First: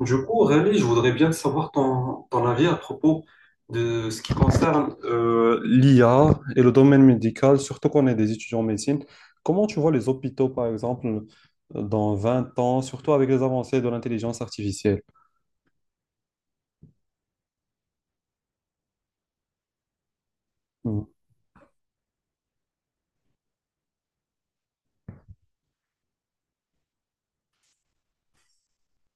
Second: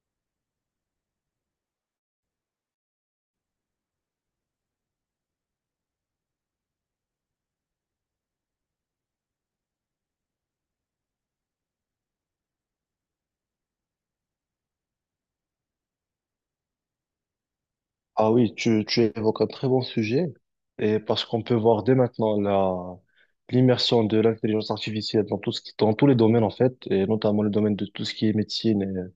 Du coup, Aurélie, je voudrais bien savoir ton avis à propos de ce qui concerne l'IA et le domaine médical, surtout qu'on est des étudiants en médecine. Comment tu vois les hôpitaux, par exemple, dans 20 ans, surtout avec les avancées de l'intelligence artificielle? Ah oui, tu évoques un très bon sujet, et Mhm. parce qu'on peut voir dès maintenant l'immersion de l'intelligence artificielle dans tout ce qui, dans tous les domaines en fait, et notamment le domaine de tout ce qui est médecine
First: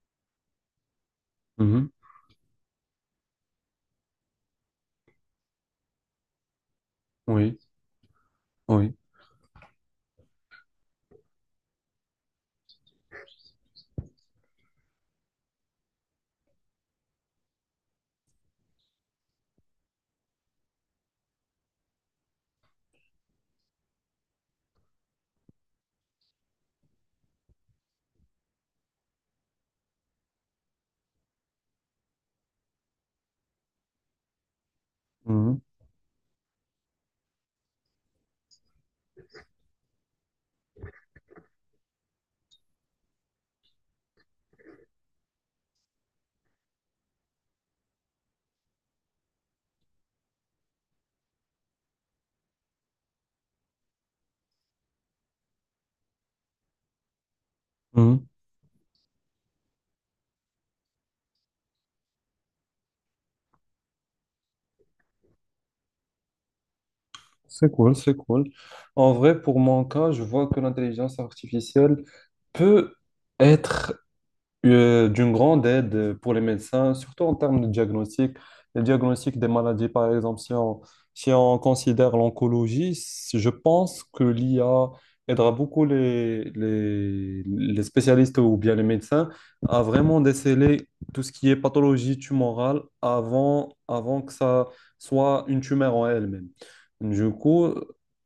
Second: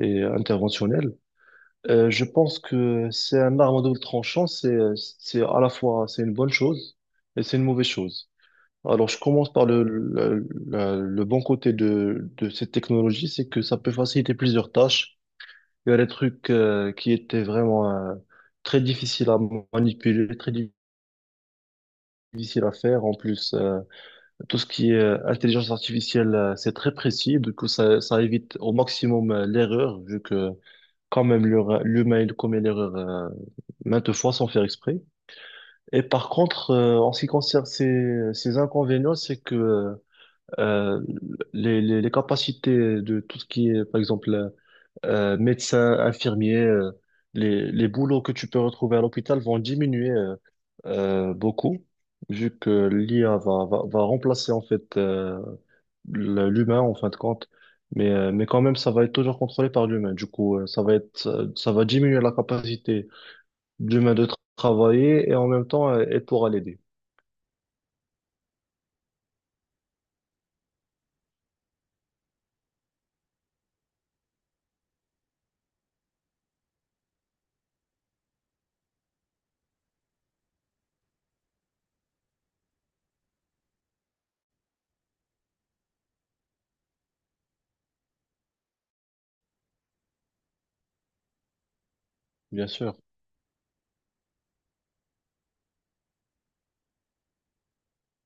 et interventionnel. Mhm. Je pense que c'est un arme à double tranchant, c'est à la fois, c'est une bonne chose et c'est Oui, une mauvaise chose. oui. Alors, je commence par le bon côté de cette technologie, c'est que ça peut faciliter plusieurs tâches. Il y a des trucs qui étaient vraiment très difficiles à manipuler, très difficiles à faire. En plus, tout ce qui est intelligence artificielle, c'est très précis. Du coup, ça évite au maximum l'erreur, vu que quand même l'humain il commet l'erreur maintes fois sans faire exprès. Mhm. Et par contre, en ce qui concerne ces inconvénients, c'est que euh, les capacités de tout ce qui est, par exemple, médecin, infirmier, les boulots que tu peux retrouver à l'hôpital vont diminuer beaucoup, vu que l'IA va remplacer en fait l'humain en fin de compte. Mhm. Mais quand même, ça va être toujours contrôlé par l'humain. Du coup, ça va être, ça va diminuer la capacité de l'humain de travailler et en même temps, elle pourra l'aider, C'est cool, c'est cool. En vrai, pour mon cas, je vois que l'intelligence artificielle peut être d'une grande aide pour les médecins, surtout en termes de diagnostic. Le diagnostic des maladies, par exemple, si on considère l'oncologie, je pense que l'IA aidera beaucoup les spécialistes ou bien les médecins à vraiment déceler tout ce qui est pathologie bien tumorale sûr. Avant que ça soit une tumeur en elle-même. Du coup,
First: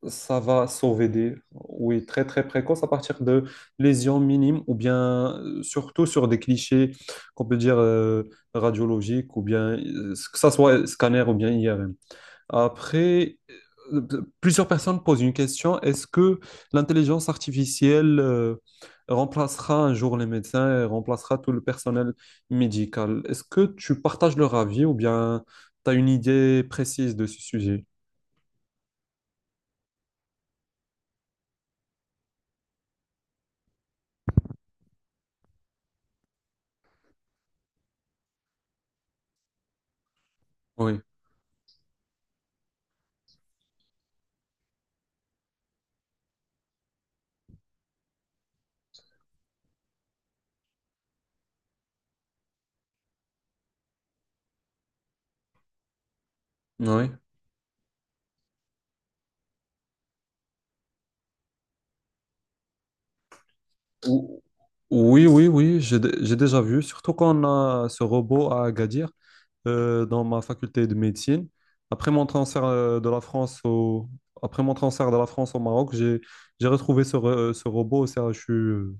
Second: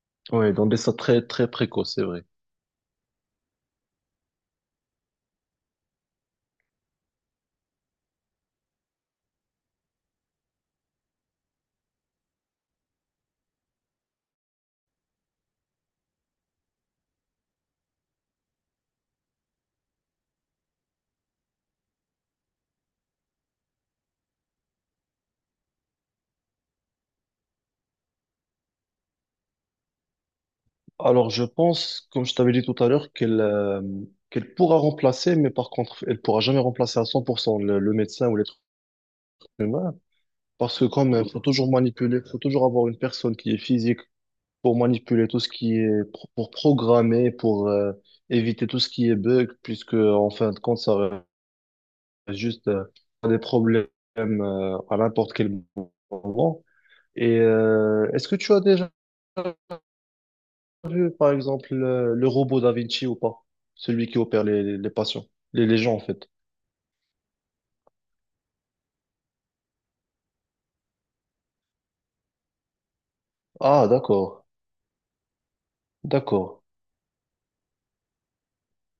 ça Oui, dans va des stades sauver des... très précoces, c'est Oui, vrai. très très précoce à partir lésions minimes ou bien surtout sur des clichés qu'on peut dire radiologiques ou bien que ça soit scanner ou bien IRM. Après, euh, plusieurs personnes posent une question, est-ce que l'intelligence artificielle remplacera un jour les médecins et remplacera tout le personnel médical? Est-ce que tu partages leur avis ou bien tu as une idée précise de ce sujet? Alors, je pense, comme je t'avais dit tout à l'heure, qu'elle pourra remplacer, mais par contre, elle pourra jamais remplacer à 100% le médecin ou l'être humain, parce que Oui, comme il faut toujours manipuler, faut toujours avoir une personne qui est physique pour manipuler tout ce qui est, pour programmer, pour éviter tout ce qui est bug, puisque en fin de compte, ça reste juste des problèmes à n'importe quel moment. oui. Et est-ce que tu as déjà vu, par exemple, le robot Da Vinci ou pas? Celui qui Ou- opère les patients, Oui, oui, les oui, gens, en fait. j'ai déjà vu, surtout quand on a ce robot à Agadir dans ma faculté de médecine. Après mon transfert de la France Ah, au, d'accord, après mon transfert de la France au Maroc, d'accord, j'ai retrouvé ce robot au CHU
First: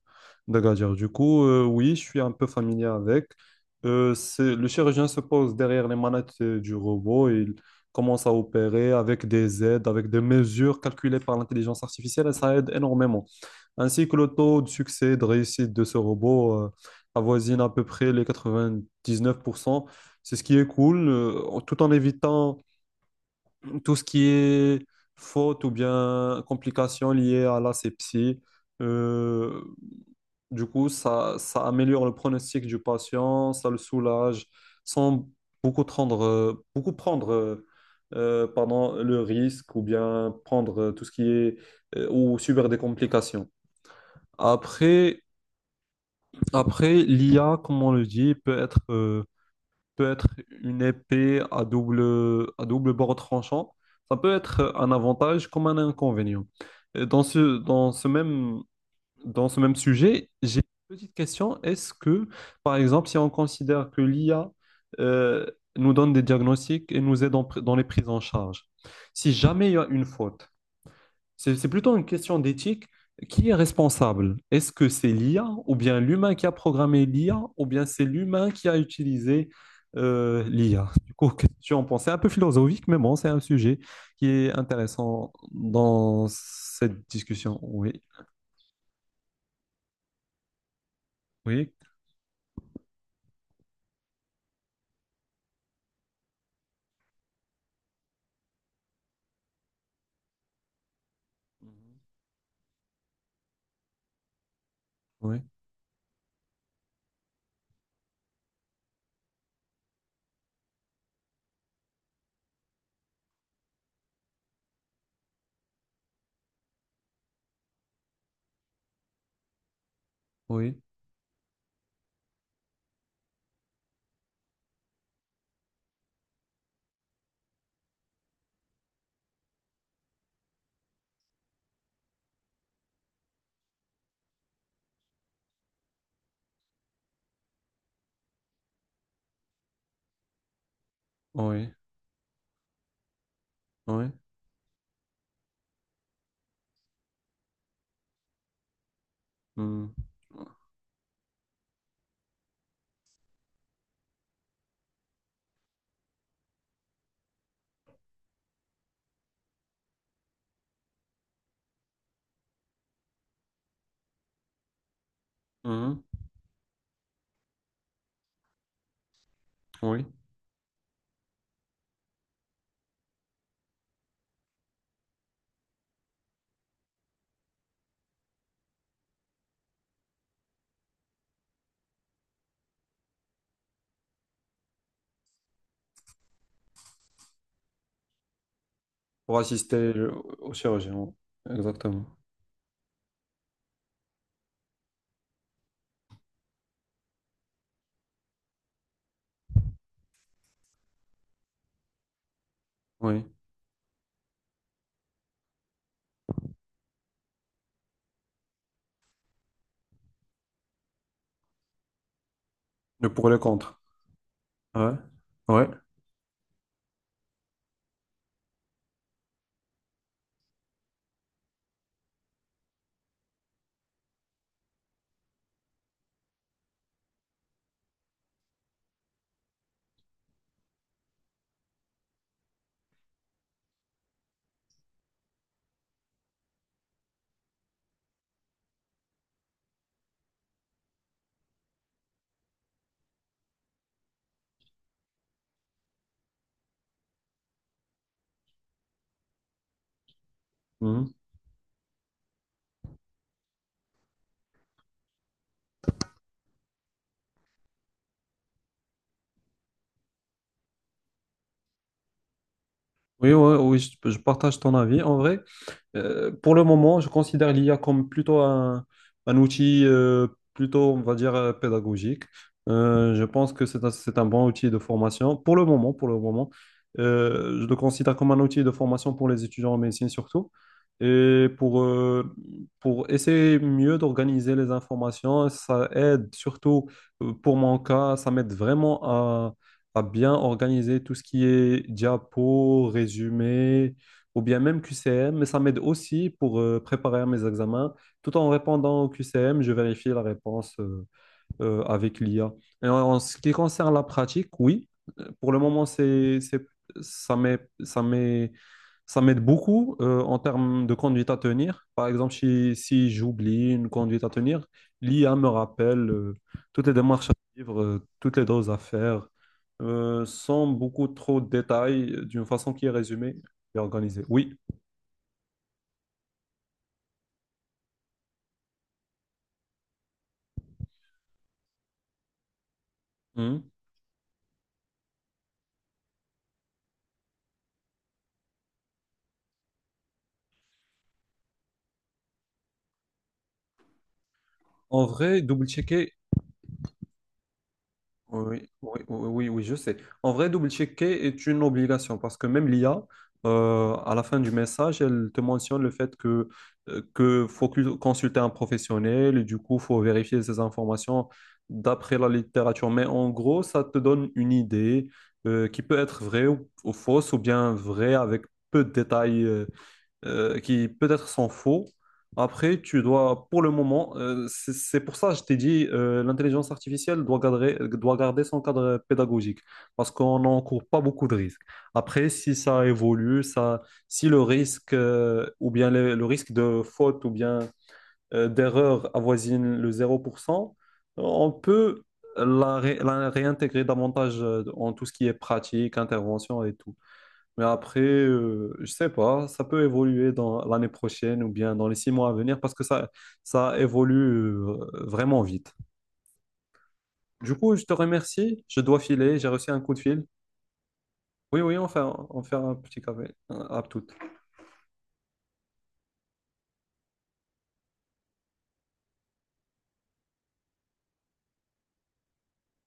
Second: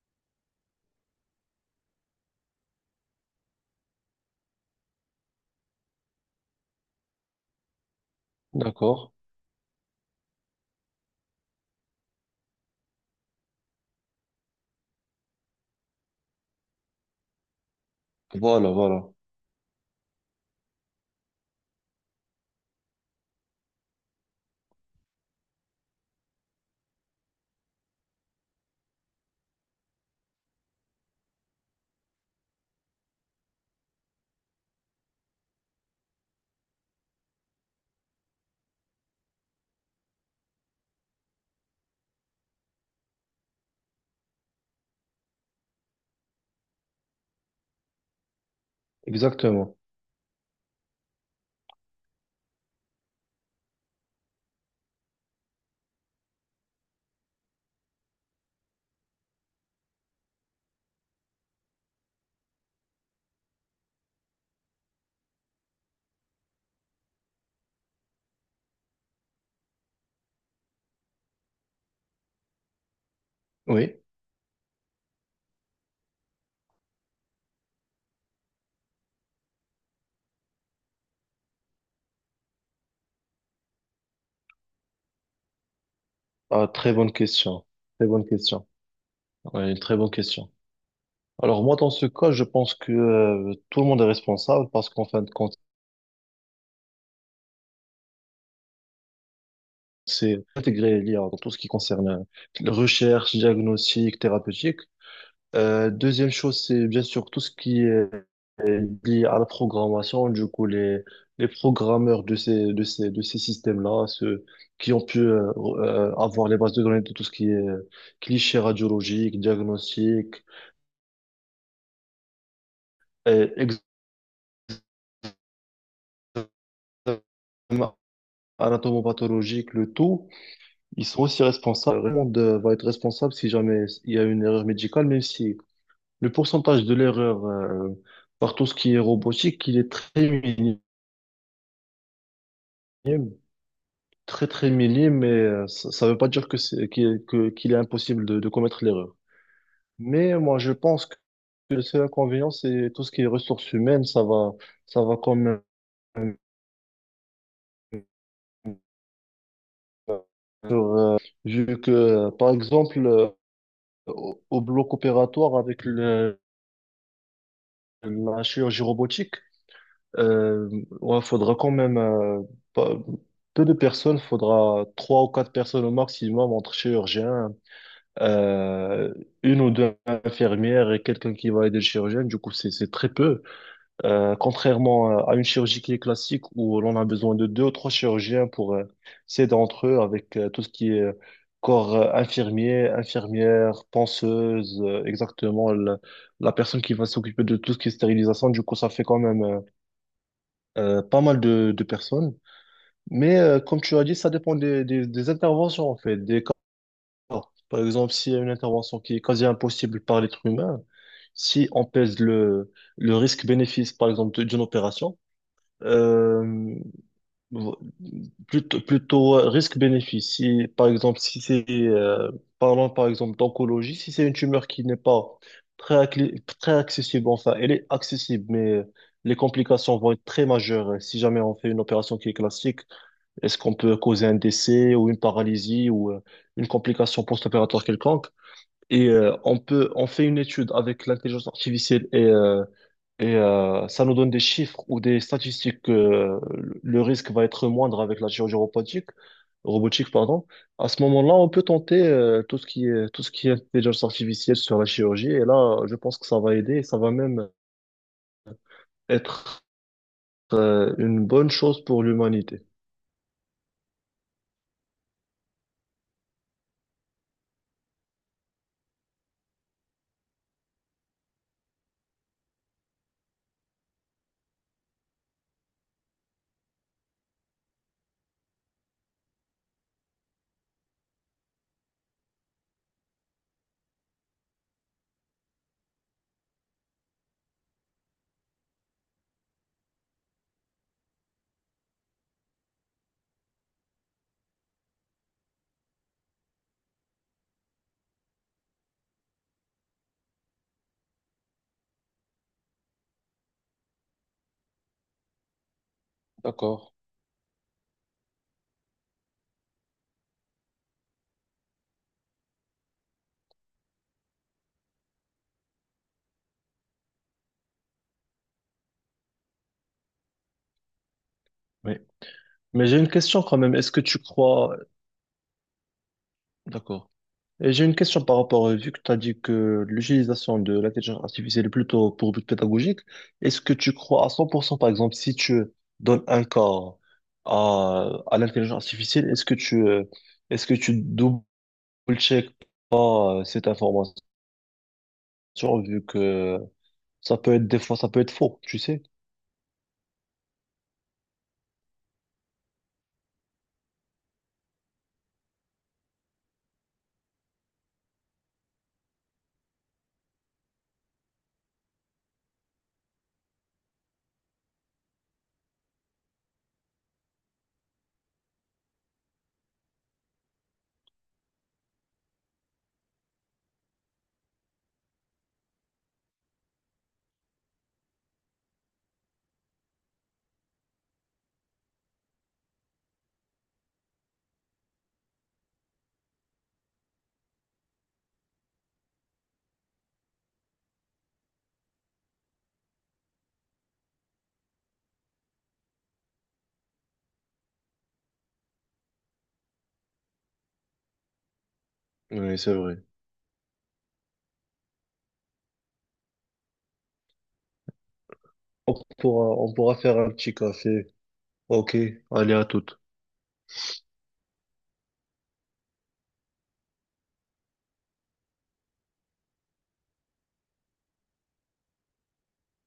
d'Agadir. Du coup, oui, je suis un peu familier avec. Le chirurgien se pose derrière les manettes du robot et il commence à opérer d'accord. avec des aides, avec des mesures calculées par l'intelligence artificielle et ça aide énormément. Ainsi que le taux de succès, de réussite de ce robot avoisine à peu près les Voilà, voilà. 99%. C'est ce qui est cool, tout en évitant tout ce qui est faute ou bien complications liées à l'asepsie. Euh, du coup, ça améliore le pronostic du patient, ça le soulage, sans beaucoup prendre pardon, le risque ou bien prendre tout ce qui est ou subir des complications. Après, Après, l'IA, comme on le dit, Exactement. peut être une épée à double bord tranchant. Ça peut être un avantage comme un inconvénient. Et dans ce même sujet, j'ai une petite question. Par exemple, si on considère que l'IA, euh, nous donne des diagnostics et nous aide dans les prises en charge, si jamais il y a une faute, c'est plutôt une question d'éthique. Qui est Oui. responsable? Est-ce que c'est l'IA ou bien l'humain qui a programmé l'IA ou bien c'est l'humain qui a utilisé l'IA? Du coup, question pensée un peu philosophique, mais bon, c'est un sujet qui est intéressant dans Ah, très cette bonne discussion. question. Oui, Très bonne question. Ouais, une très bonne question. Alors, oui, moi, dans ce cas, je pense que tout le monde est responsable parce qu'en fin de compte, c'est intégré l'IA dans tout ce qui concerne la recherche, diagnostic, thérapeutique. oui, Deuxième chose, c'est bien sûr tout ce qui est lié à la programmation. Du coup, les programmeurs de de ces systèmes-là, ceux qui ont pu avoir les bases de données de tout ce qui est clichés radiologiques, diagnostics, oui, et examen anatomopathologique, le tout, ils sont aussi responsables. Tout le monde va être responsable si jamais il y a une erreur médicale, même si le pourcentage de l'erreur par tout ce qui est robotique, il est très minime. oui, oui. Très très minime, mais ça veut pas dire que qu'il est impossible de commettre l'erreur. Hmm. Mais moi, je pense que le seul inconvénient, c'est tout ce qui est ressources humaines, ça va quand même. euh, Vu que, par exemple, au bloc opératoire avec Mhm, la chirurgie robotique, oui, euh, ouais, faudra quand même pas- peu de personnes, faudra trois ou quatre personnes au maximum entre chirurgiens. Euh, une ou deux infirmières et quelqu'un qui va aider le chirurgien. Du coup, c'est très peu. Contrairement à une chirurgie qui est classique où l'on a besoin de deux ou trois chirurgiens pour pour s'aider entre assister eux le- avec au tout ce qui est chirurgien, corps exactement. Infirmier, infirmière, penseuse, exactement la personne qui va s'occuper de tout ce qui est stérilisation. Du coup, ça fait quand même pas mal de personnes. Oui, Mais comme tu as dit, ça dépend des interventions en fait, des, par exemple, s'il y a une intervention qui est quasi impossible par l'être humain, si on pèse le le pour et le contre. risque-bénéfice, par exemple, d'une Ouais, opération, ouais. euh, vo- plutôt risque-bénéfice, si c'est, parlons par exemple d'oncologie, si c'est une tumeur qui n'est pas très accessible, enfin, elle est accessible, mais les complications vont être très majeures. Euh, si jamais on fait une opération qui est classique, est-ce qu'on peut causer un décès ou une paralysie ou une complication post-opératoire quelconque? Et on fait une étude avec l'intelligence artificielle ça nous donne des chiffres ou des statistiques que le risque va être moindre avec la chirurgie robotique, robotique, pardon. À ce Mmh. moment-là, on peut tenter tout ce qui est intelligence artificielle sur la chirurgie. Et là, je pense que ça va aider et ça va même être une bonne chose pour l'humanité. Oui, ouais, oui, je partage ton avis. En vrai, pour le moment, je considère l'IA comme un outil, plutôt, on va dire, pédagogique. Je pense que c'est un bon outil de formation. Pour le moment, je le considère comme un outil de formation pour les étudiants en médecine surtout. Et pour essayer mieux d'organiser les informations, ça aide surtout pour mon cas, ça m'aide vraiment à bien organiser tout ce qui est diapo, résumé ou bien même QCM, mais ça m'aide aussi pour préparer mes examens. Tout en répondant au QCM, je vérifie la réponse. Avec l'IA. Et en ce qui concerne la pratique, oui, pour le moment, D'accord. ça m'aide, ça m'aide beaucoup en termes de conduite à tenir. Par exemple, si j'oublie une conduite à tenir, l'IA me rappelle toutes les démarches à suivre, toutes les doses à faire, sans beaucoup trop de Oui. détails, d'une façon qui Mais est j'ai une résumée question quand même. et Est-ce que tu organisée. Oui. crois... D'accord. Et j'ai une question par rapport, vu que tu as dit que l'utilisation de l'intelligence artificielle est plutôt pour but pédagogique, est-ce Mhm. que tu crois à 100%, par exemple, si tu donnes un corps à l'intelligence artificielle, est-ce que tu double-check pas cette information, En vrai, vu double-checker. que ça peut être des fois, ça peut être faux, Oui, tu oui, sais? oui, oui, oui, je sais. En vrai, double-checker est une obligation parce que même l'IA, à la fin du message, elle te mentionne le fait que consulter un professionnel et du coup, faut vérifier ces informations d'après la littérature. Mais en gros, ça te donne une idée, qui peut être vraie ou fausse ou bien vraie avec peu de détails, qui peut-être sont faux. Après, tu dois, pour le moment, c'est pour ça que je t'ai dit, l'intelligence artificielle doit garder son cadre pédagogique, parce qu'on n'encourt pas beaucoup de risques. Après, si ça évolue, ça, si le risque, ou bien le risque de faute ou bien d'erreur avoisine le 0%, on peut la réintégrer davantage en tout ce qui est pratique, intervention et tout. Mais après, je sais pas, ça peut évoluer dans l'année prochaine ou bien dans les 6 mois à Oui, venir c'est parce que vrai. ça évolue euh, vraiment vite. Du coup, je te remercie. Je dois filer. J'ai reçu On un coup pourra de faire fil. un petit café. Oui, oui, Ok, on allez fait à un tout. petit café. À toutes.